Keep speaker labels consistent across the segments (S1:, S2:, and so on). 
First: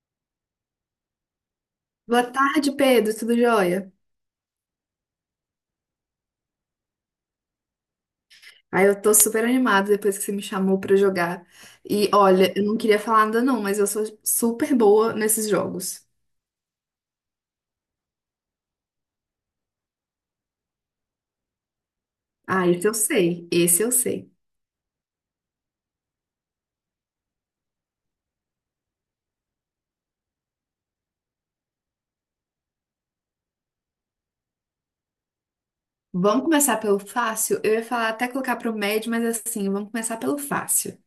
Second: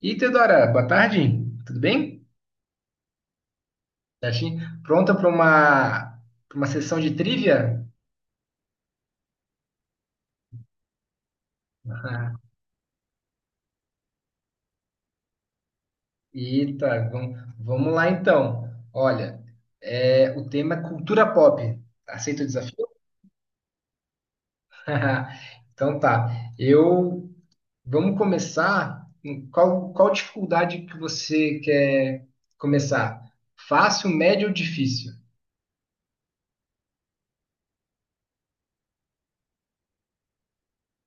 S1: E Teodora, boa tarde, tudo
S2: Boa
S1: bem?
S2: tarde, Pedro, tudo jóia?
S1: Certinho? Pronta para uma sessão de trivia?
S2: Aí eu tô super animada depois que você me chamou pra jogar. E
S1: Ah,
S2: olha, eu não queria falar nada não, mas eu sou super boa nesses jogos.
S1: Eita, vamos lá então. Olha, o tema é cultura pop. Aceita o
S2: Ah,
S1: desafio?
S2: esse eu sei, esse eu sei.
S1: Então tá. Eu Vamos começar. Qual dificuldade que você quer começar? Fácil, médio ou difícil?
S2: Vamos começar pelo fácil? Eu ia falar até colocar pro médio, mas assim, vamos começar pelo fácil.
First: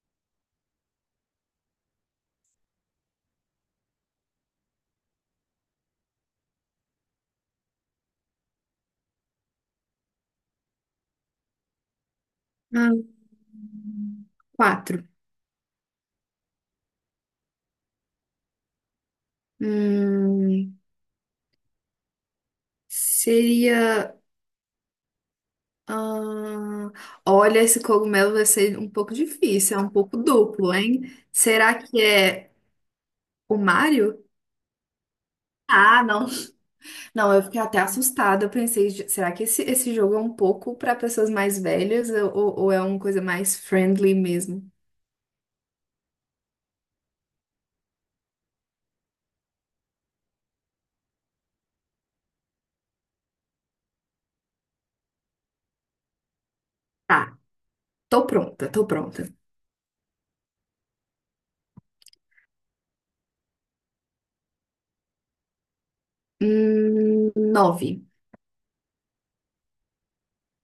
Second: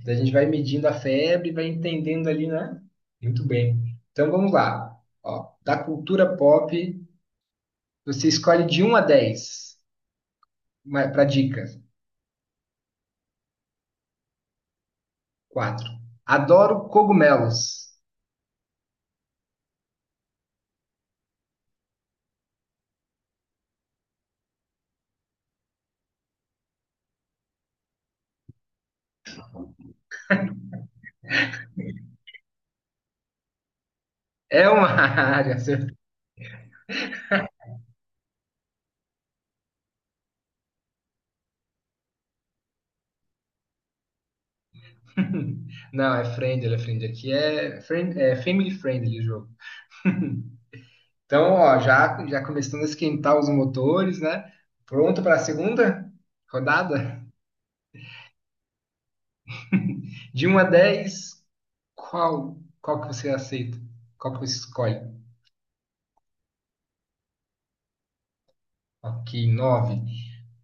S1: Então a gente vai medindo a febre, vai entendendo ali, né? Muito bem. Então vamos lá. Ó, da cultura pop, você escolhe de um a 10, para dica.
S2: Ah, quatro.
S1: Quatro. Adoro cogumelos.
S2: Hum, seria. ah, Olha, esse cogumelo vai ser um pouco difícil, é um pouco duplo, hein? Será que é o Mario?
S1: É uma área, certo?
S2: Ah, não. Não, eu fiquei até assustada. Eu pensei, "Ge- será que esse jogo é um pouco para pessoas mais velhas ou, ou é uma coisa mais friendly mesmo?
S1: Não, é friendly, é friendly. Aqui é, é family friendly o jogo. Então, ó, já começando a esquentar os motores, né? Pronto para a segunda rodada?
S2: Tá, tô pronta, tô pronta.
S1: De 1 a 10, qual que você aceita? Qual que você escolhe?
S2: Nove.
S1: Ok, 9.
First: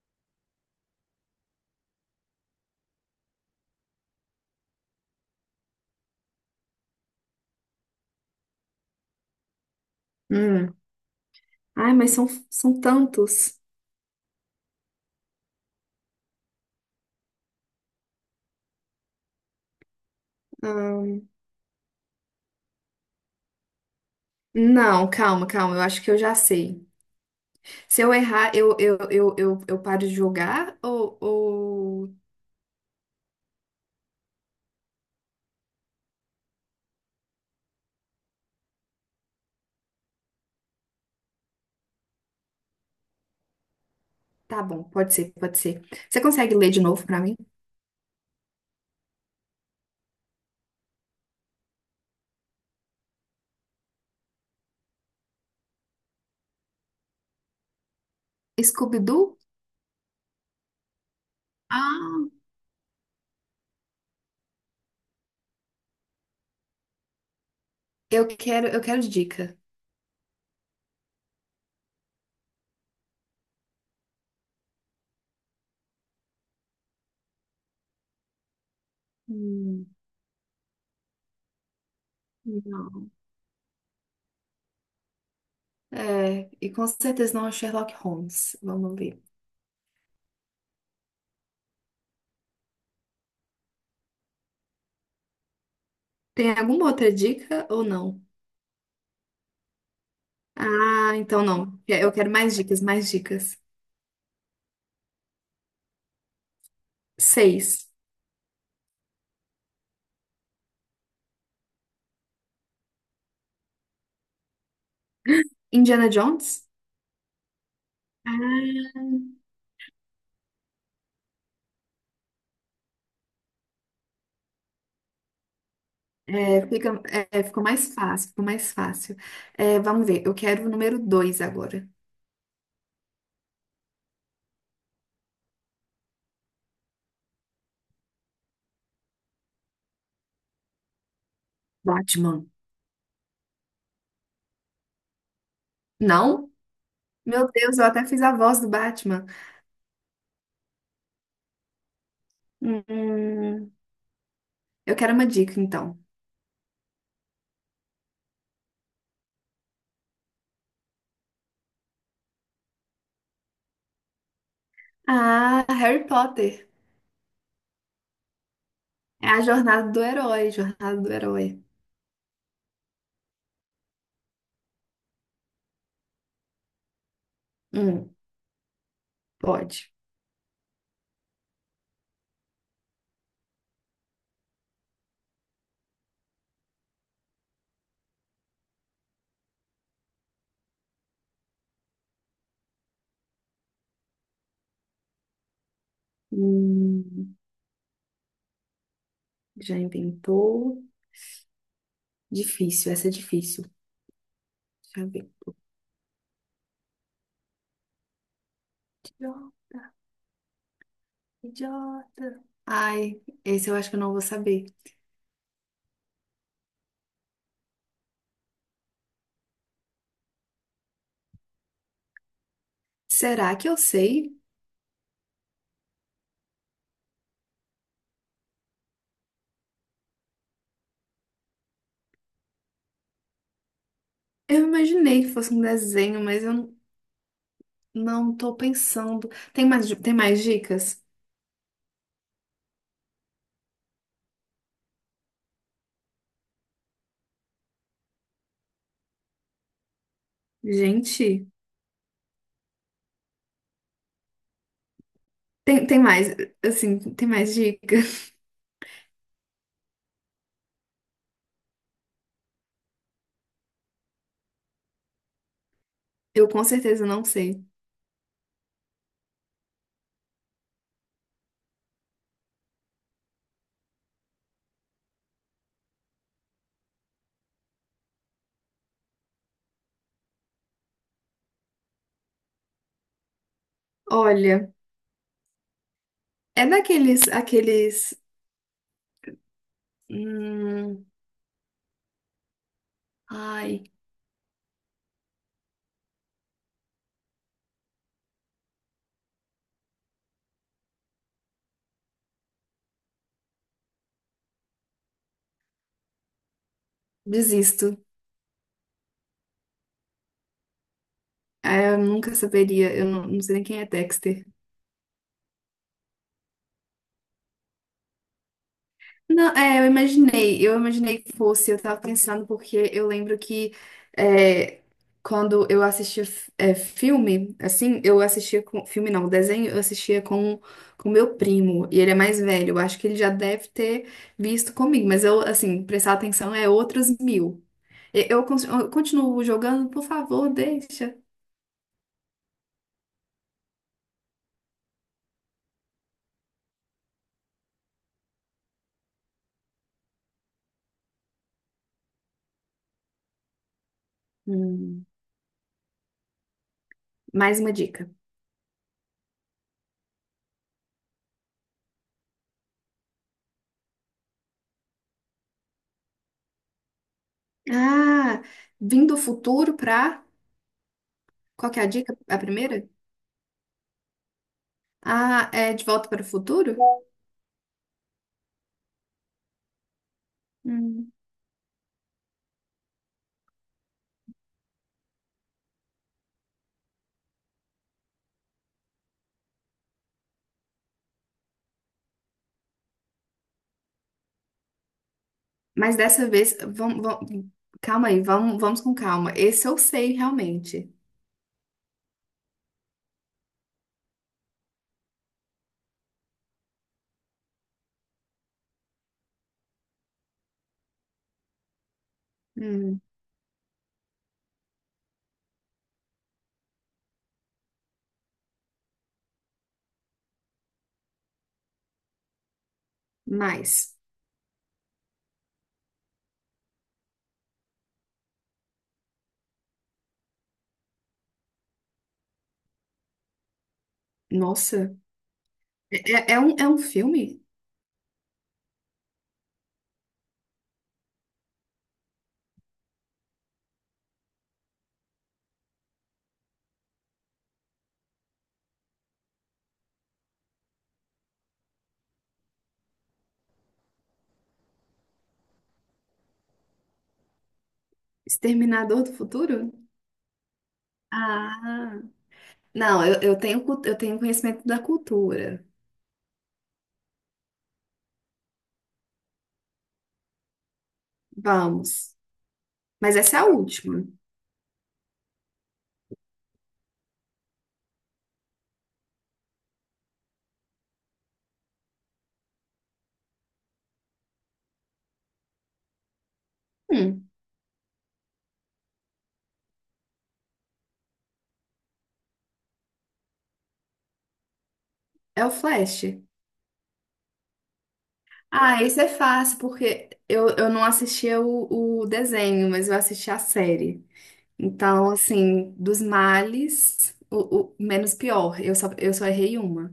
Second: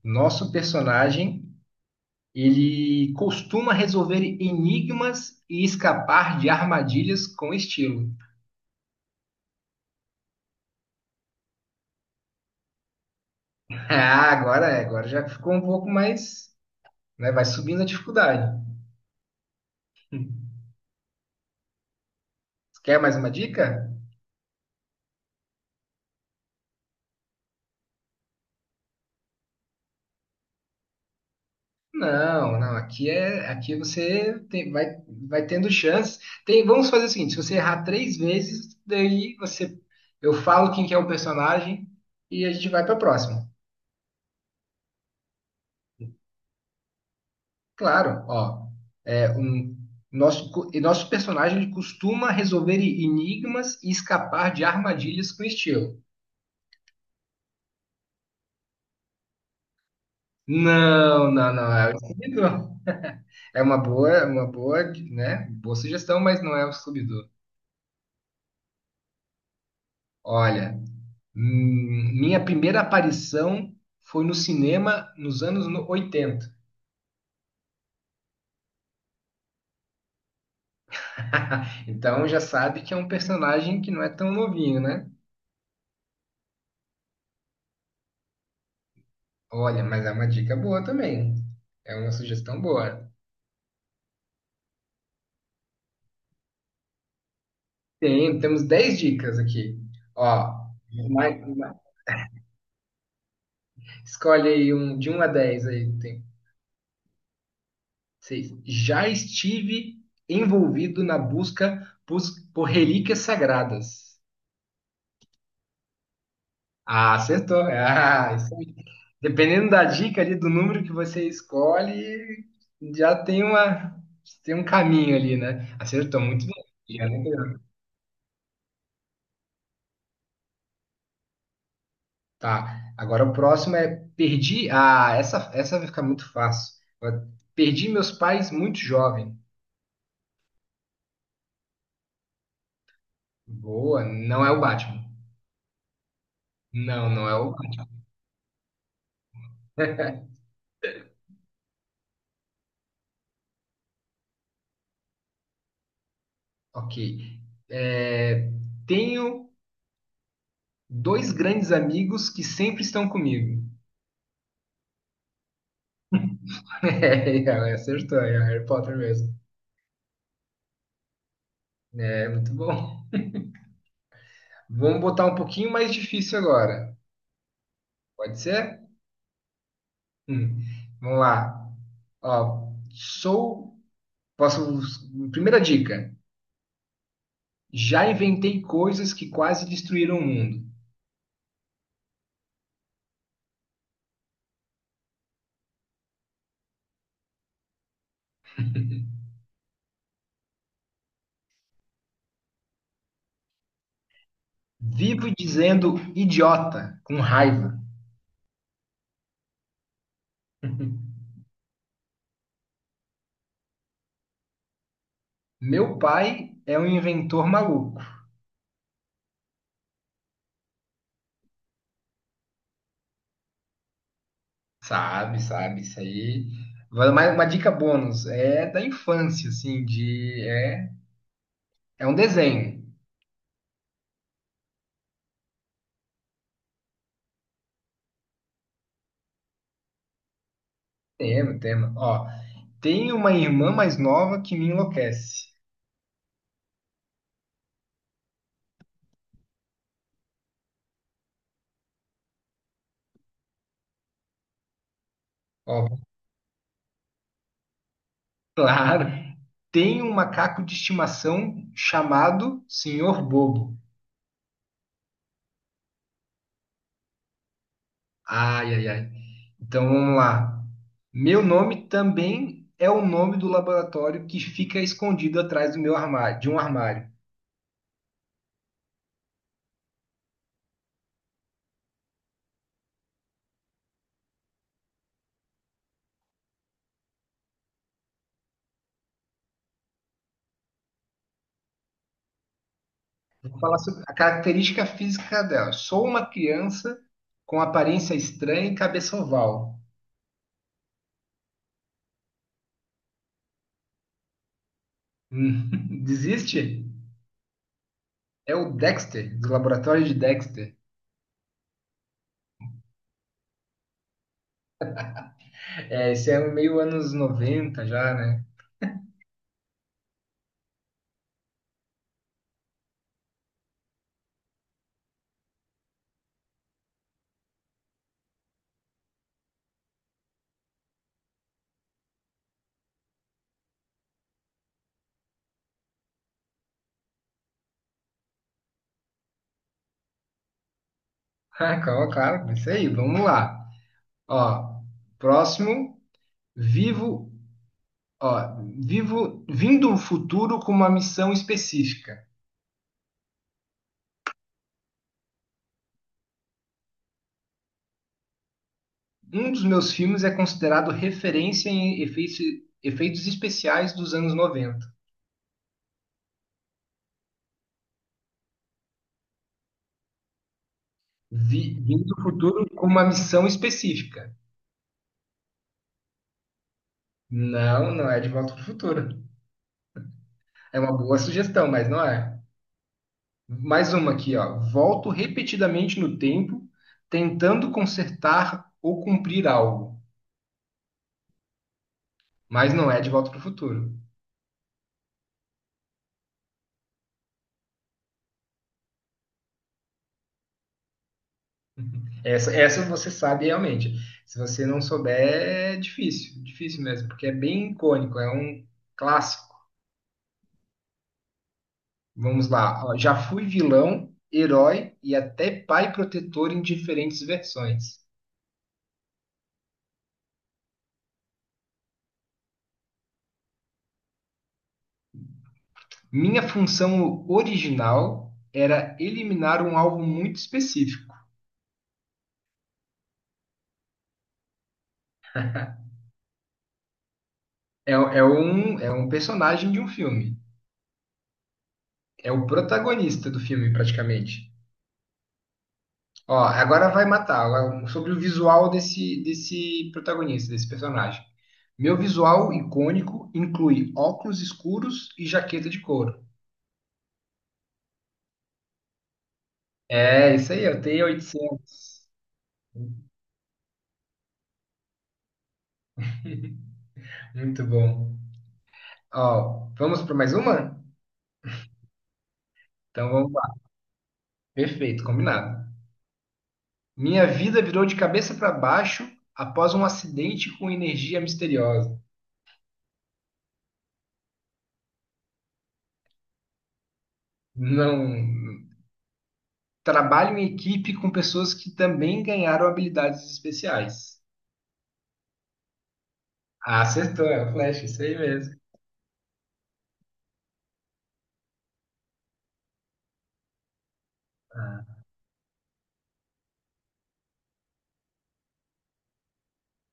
S1: Nosso personagem, ele costuma resolver enigmas e escapar de armadilhas com estilo.
S2: Hum. Ai, mas são tantos.
S1: Agora já ficou um pouco mais, né? Vai subindo a dificuldade.
S2: Ahn,
S1: Quer mais uma dica?
S2: não, calma, calma. Eu acho que eu já sei. Se eu errar, eu paro de jogar ou...
S1: Não, não, aqui é, aqui você vai, vai tendo chances. Tem, vamos fazer o seguinte, se você errar três vezes, eu falo quem que é o personagem e a gente vai para a próxima.
S2: Tá bom, pode ser, pode ser. Você consegue ler de novo pra mim?
S1: Claro, ó, é um nosso co- e nosso personagem ele costuma resolver enigmas e escapar de armadilhas com estilo.
S2: Scooby-Doo?
S1: Não, não, não, é o
S2: Ah,
S1: Scooby-Doo. É uma uma boa, né? Boa sugestão, mas não é o Scooby-Doo.
S2: eu quero, eu quero dica.
S1: Olha, minha primeira aparição foi no cinema nos anos 80.
S2: Hum,
S1: Então já sabe que é
S2: não.
S1: um personagem que não é tão novinho, né?
S2: É, e com certeza não é o Sherlock Holmes. Vamos ver.
S1: Olha, mas é uma dica boa também. É uma sugestão boa.
S2: Tem alguma outra dica ou não?
S1: Tem, temos 10 dicas aqui. Ó,
S2: Ah,
S1: mais-
S2: então
S1: mais-
S2: não. Eu quero mais dicas, mais dicas.
S1: escolhe aí um de um a 10 aí. Tem
S2: Seis.
S1: seis. Já estive envolvido na busca por relíquias sagradas.
S2: Indiana Jones?
S1: Ah, acertou. Ah, isso.
S2: Ah,
S1: Dependendo da dica ali, do número que você escolhe, já tem uma, tem um caminho ali, né? Acertou muito bem.
S2: é, fica,
S1: Já não
S2: é, ficou mais fácil, ficou mais fácil. É, vamos ver, eu quero o número dois agora.
S1: Tá. Agora o próximo é perdi. Ah, essa vai ficar muito fácil. Perdi meus pais muito jovem.
S2: Batman.
S1: Boa, não é o Batman.
S2: Não?
S1: Não, não é
S2: Meu
S1: o.
S2: Deus, eu até fiz a voz do Batman.
S1: Batman.
S2: Hum, eu quero uma dica, então.
S1: Ok. É, tenho dois grandes amigos que sempre estão comigo.
S2: Ah, Harry Potter.
S1: É, acertou, é Harry Potter
S2: É
S1: mesmo.
S2: a jornada do herói, jornada do herói.
S1: É, muito bom. Vamos botar um pouquinho mais difícil agora.
S2: Hum.
S1: Pode ser?
S2: Pode.
S1: Hum, Vamos lá. Ó, sou. Posso. Primeira dica. Já inventei coisas que quase destruíram o mundo.
S2: Hum, já inventou. Difícil, essa é difícil. Deixa eu
S1: Vivo
S2: ver.
S1: dizendo idiota, com raiva.
S2: Idiota. Idiota. Ai, esse eu acho que eu não vou saber.
S1: Meu pai é um inventor maluco.
S2: Será que eu sei?
S1: Sabe, sabe, isso aí. Vai Mais uma dica bônus. É da infância, assim, de. É, é um desenho.
S2: Eu imaginei que fosse um desenho, mas eu não tô pensando. Tem mais, di- tem mais dicas?
S1: Tema. Ó, tem uma irmã mais nova que me enlouquece.
S2: Gente,
S1: Ó,
S2: tem, tem mais, assim, tem mais dica?
S1: claro. Tem um macaco de estimação chamado Senhor Bobo.
S2: Eu com certeza não sei.
S1: Ai, ai, ai. Então vamos lá. Meu nome também é o nome do laboratório que fica escondido atrás de um armário.
S2: Olha, é daqueles, aqueles, hum,
S1: Vou falar
S2: ai,
S1: sobre a característica física dela. Sou uma criança com aparência estranha e cabeça oval. Hum, desiste?
S2: desisto.
S1: É o Dexter, do laboratório de Dexter.
S2: Ah, eu nunca saberia, eu não, não sei nem quem é Dexter.
S1: É, esse é um meio anos 90 já, né?
S2: Não, é, eu imaginei que fosse, eu tava pensando porque eu lembro que é, quando eu assistia f- é, filme, assim, eu assistia com, filme não, desenho, eu assistia com meu primo, e ele é mais velho, eu acho que ele já deve ter visto comigo, mas eu, assim, prestar atenção é outros mil. E- eu, cons- eu continuo jogando, por favor, deixa.
S1: Ah, claro, claro, é isso aí, vamos lá. Ó, próximo, vivo, ó, vivo, vindo o futuro com uma missão específica.
S2: Hum, mais uma dica.
S1: Um dos meus filmes é considerado referência em efeitos especiais dos anos 90.
S2: Ah, vim do futuro pra. Qual que é a
S1: Vindo
S2: dica?
S1: do
S2: A
S1: futuro
S2: primeira?
S1: com uma missão específica.
S2: Ah, é De Volta para o Futuro?
S1: Não, não é de Volta para o Futuro. É uma
S2: Hum.
S1: boa sugestão, mas não é. Mais uma aqui, ó. Volto repetidamente no tempo, tentando consertar ou cumprir algo. Mas não é De Volta para o Futuro.
S2: Mas dessa vez, vamos, vamos- calma aí, vamos, vamos com calma. Esse eu sei realmente.
S1: Essa você sabe realmente. Se você não souber, é difícil, difícil mesmo, porque é bem icônico, é um clássico. Vamos lá. Ó,
S2: Hum.
S1: já fui vilão, herói e até pai protetor em diferentes versões.
S2: Mas,
S1: Minha função original era eliminar um alvo muito específico.
S2: nossa, é, é um, é um filme?
S1: É um personagem de um filme. É o protagonista do filme, praticamente. Ó, agora vai matar. Agora, sobre o visual desse protagonista, desse personagem. Meu visual icônico inclui óculos escuros e jaqueta de couro.
S2: Exterminador do Futuro?
S1: É, isso aí, eu tenho 800.
S2: Ah, não, eu tenho, cu- eu tenho conhecimento da cultura.
S1: Muito bom. Ó, vamos para mais uma?
S2: Vamos.
S1: Então
S2: Mas
S1: vamos
S2: essa é a
S1: lá.
S2: última.
S1: Perfeito, combinado. Minha vida virou de cabeça para baixo após um acidente com energia misteriosa.
S2: Hum,
S1: Não. Trabalho em equipe com pessoas que também ganharam habilidades especiais.
S2: é o Flash.
S1: Ah, acertou, é o Flash, isso aí mesmo.
S2: Ah, esse é fácil, porque eu não assistia o desenho, mas eu assisti a série. Então, assim, dos males, o menos pior. Eu só errei uma.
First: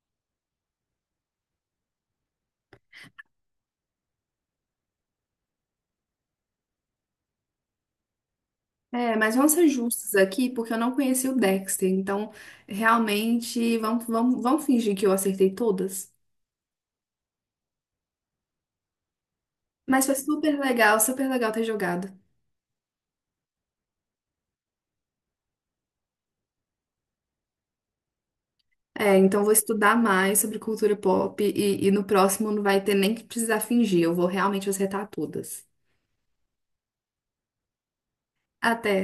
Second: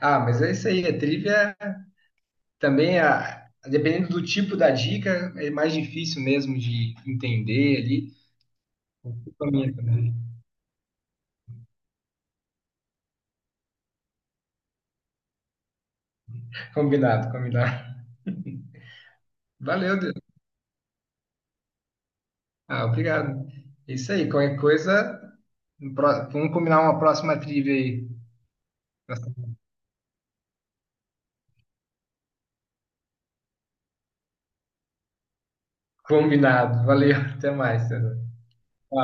S1: Ah, mas é isso aí. A trivia também, a, dependendo do tipo da dica, é mais difícil mesmo de entender ali.
S2: É, mas vamos ser
S1: Combinado, também.
S2: justos aqui, porque eu não conheci o Dexter. Então, realmente, vamos, vamos, vamos fingir que eu acertei todas.
S1: Combinado. Valeu,
S2: Mas foi
S1: Deus.
S2: super legal ter jogado.
S1: Ah, obrigado. É isso aí. Qualquer coisa, no pró- vamos combinar uma próxima trivia aí.
S2: É, então vou estudar mais sobre cultura pop e no próximo não vai ter nem que precisar fingir. Eu vou realmente acertar todas.
S1: Combinado. Valeu. Até mais. Sandra.
S2: Até.